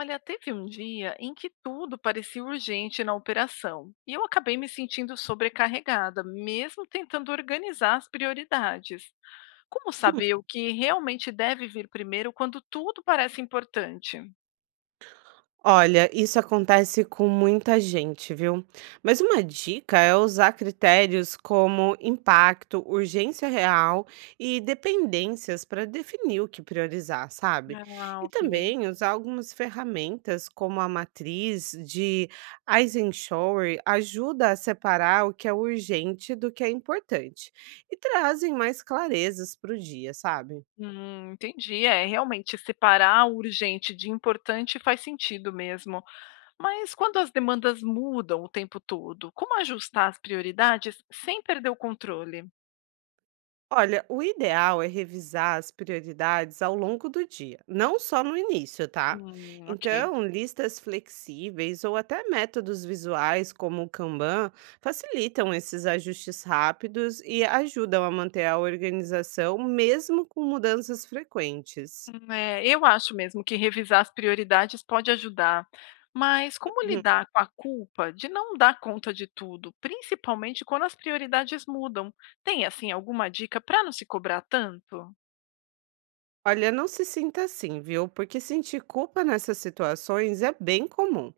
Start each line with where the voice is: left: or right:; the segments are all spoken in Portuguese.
left: Olha, teve um dia em que tudo parecia urgente na operação e eu acabei me sentindo sobrecarregada, mesmo tentando organizar as prioridades. Como
right: Hum,
left: saber o que realmente deve vir primeiro quando tudo parece importante?
right: olha, isso acontece com muita gente, viu? Mas uma dica é usar critérios como impacto, urgência real e dependências para definir o que priorizar, sabe?
left: Ah,
right: E
left: ok.
right: também usar algumas ferramentas como a matriz de Eisenhower ajuda a separar o que é urgente do que é importante e trazem mais clarezas para o dia, sabe?
left: Entendi. É, realmente separar o urgente de importante faz sentido mesmo. Mas quando as demandas mudam o tempo todo, como ajustar as prioridades sem perder o controle?
right: Olha, o ideal é revisar as prioridades ao longo do dia, não só no início, tá?
left: Ok.
right: Então, listas flexíveis ou até métodos visuais como o Kanban facilitam esses ajustes rápidos e ajudam a manter a organização mesmo com mudanças frequentes.
left: É, eu acho mesmo que revisar as prioridades pode ajudar, mas como
right: Uhum.
left: lidar com a culpa de não dar conta de tudo, principalmente quando as prioridades mudam? Tem assim alguma dica para não se cobrar tanto?
right: Olha, não se sinta assim, viu? Porque sentir culpa nessas situações é bem comum.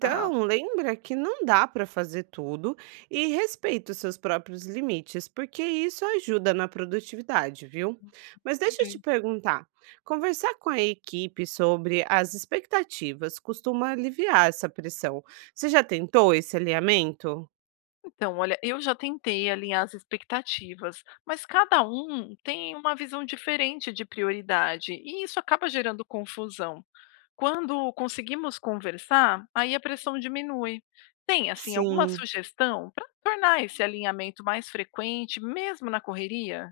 left: Tá,
right: lembra que não dá para fazer tudo e respeita os seus próprios limites, porque isso ajuda na produtividade, viu? Mas deixa eu te
left: entendi.
right: perguntar, conversar com a equipe sobre as expectativas costuma aliviar essa pressão. Você já tentou esse alinhamento?
left: Então, olha, eu já tentei alinhar as expectativas, mas cada um tem uma visão diferente de prioridade e isso acaba gerando confusão. Quando conseguimos conversar, aí a pressão diminui. Tem, assim, alguma
right: Sim.
left: sugestão para tornar esse alinhamento mais frequente, mesmo na correria?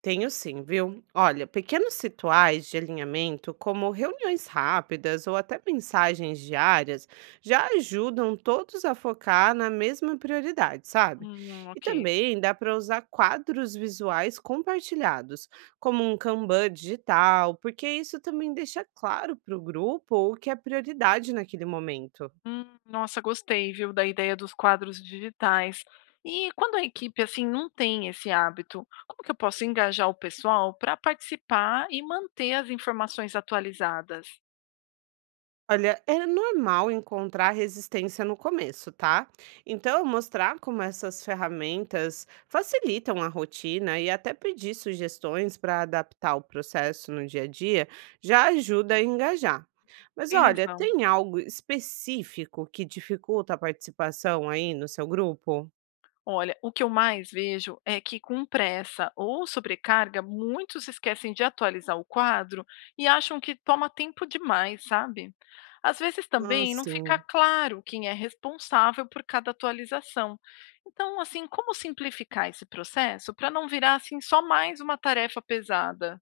right: Tenho sim, viu? Olha, pequenos rituais de alinhamento, como reuniões rápidas ou até mensagens diárias, já ajudam todos a focar na mesma prioridade, sabe? E
left: Ok.
right: também dá para usar quadros visuais compartilhados, como um Kanban digital, porque isso também deixa claro para o grupo o que é prioridade naquele momento.
left: Nossa, gostei, viu, da ideia dos quadros digitais. E quando a equipe assim não tem esse hábito, como que eu posso engajar o pessoal para participar e manter as informações atualizadas?
right: Olha, é normal encontrar resistência no começo, tá? Então, mostrar como essas ferramentas facilitam a rotina e até pedir sugestões para adaptar o processo no dia a dia já ajuda a engajar. Mas
left: Tem
right: olha,
left: razão.
right: tem algo específico que dificulta a participação aí no seu grupo?
left: Olha, o que eu mais vejo é que, com pressa ou sobrecarga, muitos esquecem de atualizar o quadro e acham que toma tempo demais, sabe? Às vezes
right: Ah,
left: também não fica
right: sim.
left: claro quem é responsável por cada atualização. Então, assim, como simplificar esse processo para não virar assim só mais uma tarefa pesada?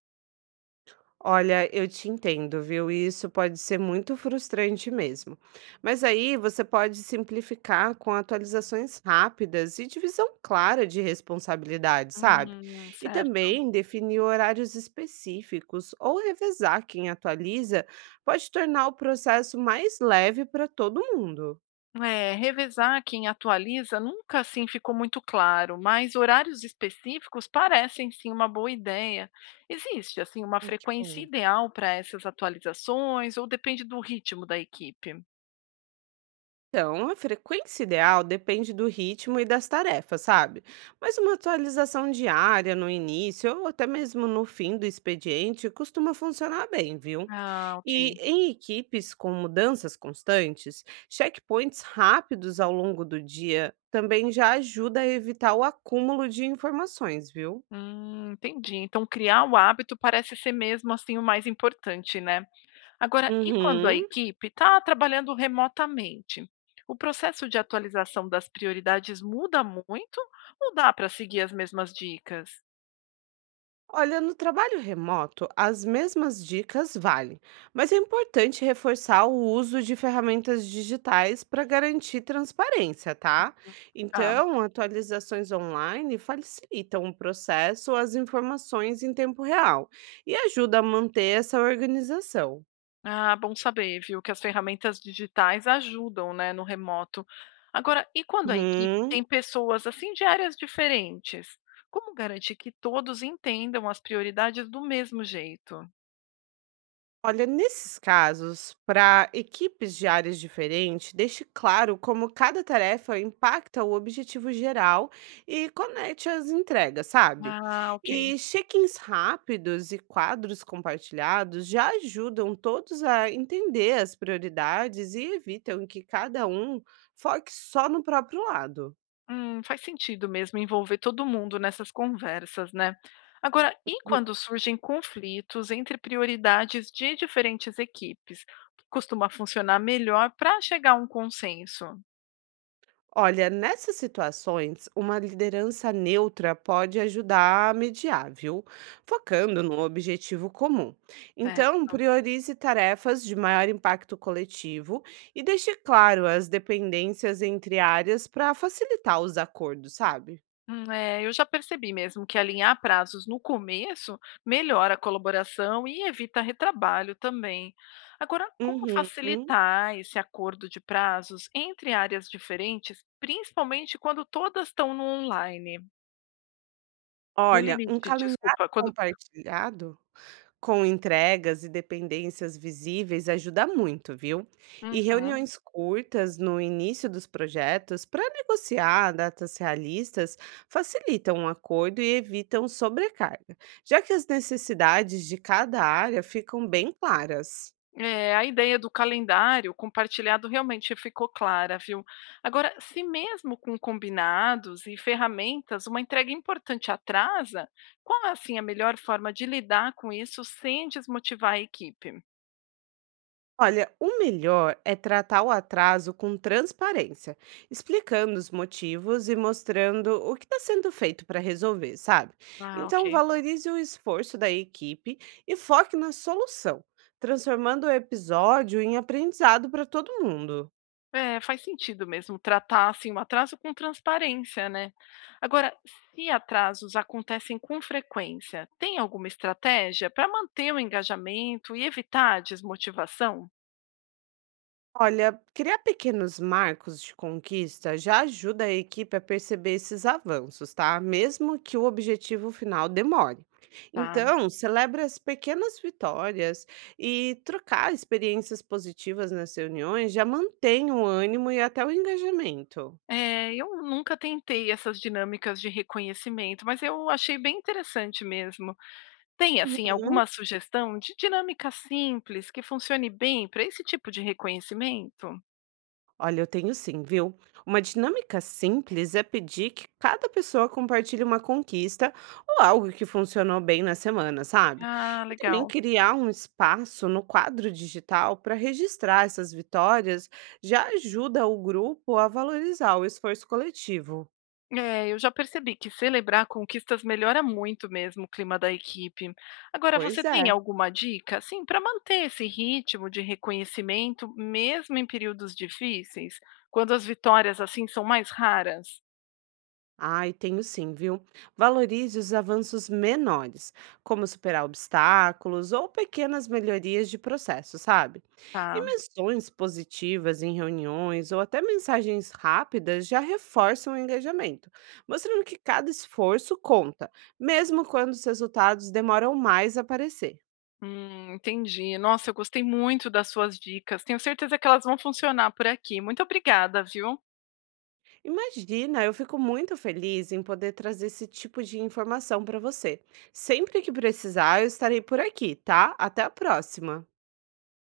right: Olha, eu te entendo, viu? E isso pode ser muito frustrante mesmo. Mas aí você pode simplificar com atualizações rápidas e divisão clara de responsabilidade, sabe? E
left: Certo.
right: também definir horários específicos ou revezar quem atualiza pode tornar o processo mais leve para todo mundo.
left: É, revezar quem atualiza nunca assim ficou muito claro, mas horários específicos parecem sim uma boa ideia. Existe assim uma
right: Ai, que
left: frequência
right: bom.
left: ideal para essas atualizações ou depende do ritmo da equipe?
right: Então, a frequência ideal depende do ritmo e das tarefas, sabe? Mas uma atualização diária no início ou até mesmo no fim do expediente costuma funcionar bem, viu?
left: Ah,
right: E
left: ok.
right: em equipes com mudanças constantes, checkpoints rápidos ao longo do dia também já ajuda a evitar o acúmulo de informações, viu?
left: Entendi. Então criar o hábito parece ser mesmo assim o mais importante, né? Agora, e quando a
right: Uhum.
left: equipe está trabalhando remotamente? O processo de atualização das prioridades muda muito ou dá para seguir as mesmas dicas?
right: Olha, no trabalho remoto, as mesmas dicas valem, mas é importante reforçar o uso de ferramentas digitais para garantir transparência, tá?
left: Hum, tá.
right: Então, atualizações online facilitam o processo, as informações em tempo real e ajuda a manter essa organização.
left: Ah, bom saber, viu, que as ferramentas digitais ajudam, né, no remoto. Agora, e quando a equipe
right: Uhum.
left: tem pessoas assim de áreas diferentes? Como garantir que todos entendam as prioridades do mesmo jeito?
right: Olha, nesses casos, para equipes de áreas diferentes, deixe claro como cada tarefa impacta o objetivo geral e conecte as entregas, sabe?
left: Ah, ok.
right: E check-ins rápidos e quadros compartilhados já ajudam todos a entender as prioridades e evitam que cada um foque só no próprio lado.
left: Faz sentido mesmo envolver todo mundo nessas conversas, né? Agora, e quando surgem conflitos entre prioridades de diferentes equipes? O que costuma funcionar melhor para chegar a um consenso?
right: Olha, nessas situações, uma liderança neutra pode ajudar a mediar, viu? Focando no objetivo comum. Então,
left: Certo.
right: priorize tarefas de maior impacto coletivo e deixe claro as dependências entre áreas para facilitar os acordos, sabe?
left: É, eu já percebi mesmo que alinhar prazos no começo melhora a colaboração e evita retrabalho também. Agora, como
right: Uhum.
left: facilitar esse acordo de prazos entre áreas diferentes, principalmente quando todas estão no online, no
right: Olha, um
left: limite,
right: calendário
left: desculpa, quando
right: compartilhado com entregas e dependências visíveis ajuda muito, viu? E
left: Uhum.
right: reuniões curtas no início dos projetos para negociar datas realistas facilitam o acordo e evitam sobrecarga, já que as necessidades de cada área ficam bem claras.
left: É, a ideia do calendário compartilhado realmente ficou clara, viu? Agora, se mesmo com combinados e ferramentas uma entrega importante atrasa, qual é assim a melhor forma de lidar com isso sem desmotivar a equipe?
right: Olha, o melhor é tratar o atraso com transparência, explicando os motivos e mostrando o que está sendo feito para resolver, sabe?
left: Ah,
right: Então,
left: ok.
right: valorize o esforço da equipe e foque na solução, transformando o episódio em aprendizado para todo mundo.
left: É, faz sentido mesmo tratar assim o atraso com transparência, né? Agora, se atrasos acontecem com frequência, tem alguma estratégia para manter o engajamento e evitar a desmotivação?
right: Olha, criar pequenos marcos de conquista já ajuda a equipe a perceber esses avanços, tá? Mesmo que o objetivo final demore.
left: Tá.
right: Então, celebre as pequenas vitórias e trocar experiências positivas nas reuniões já mantém o ânimo e até o engajamento.
left: É, eu nunca tentei essas dinâmicas de reconhecimento, mas eu achei bem interessante mesmo. Tem, assim,
right: Uhum.
left: alguma sugestão de dinâmica simples que funcione bem para esse tipo de reconhecimento?
right: Olha, eu tenho sim, viu? Uma dinâmica simples é pedir que cada pessoa compartilhe uma conquista ou algo que funcionou bem na semana, sabe?
left: Ah,
right: E também
left: legal.
right: criar um espaço no quadro digital para registrar essas vitórias já ajuda o grupo a valorizar o esforço coletivo.
left: É, eu já percebi que celebrar conquistas melhora muito mesmo o clima da equipe. Agora,
right: Pois
left: você tem
right: é.
left: alguma dica, assim, para manter esse ritmo de reconhecimento, mesmo em períodos difíceis, quando as vitórias, assim, são mais raras?
right: Ai, tenho sim, viu? Valorize os avanços menores, como superar obstáculos ou pequenas melhorias de processo, sabe? E
left: Tá.
right: menções positivas em reuniões ou até mensagens rápidas já reforçam o engajamento, mostrando que cada esforço conta, mesmo quando os resultados demoram mais a aparecer.
left: Entendi. Nossa, eu gostei muito das suas dicas. Tenho certeza que elas vão funcionar por aqui. Muito obrigada, viu?
right: Imagina, eu fico muito feliz em poder trazer esse tipo de informação para você. Sempre que precisar, eu estarei por aqui, tá? Até a próxima!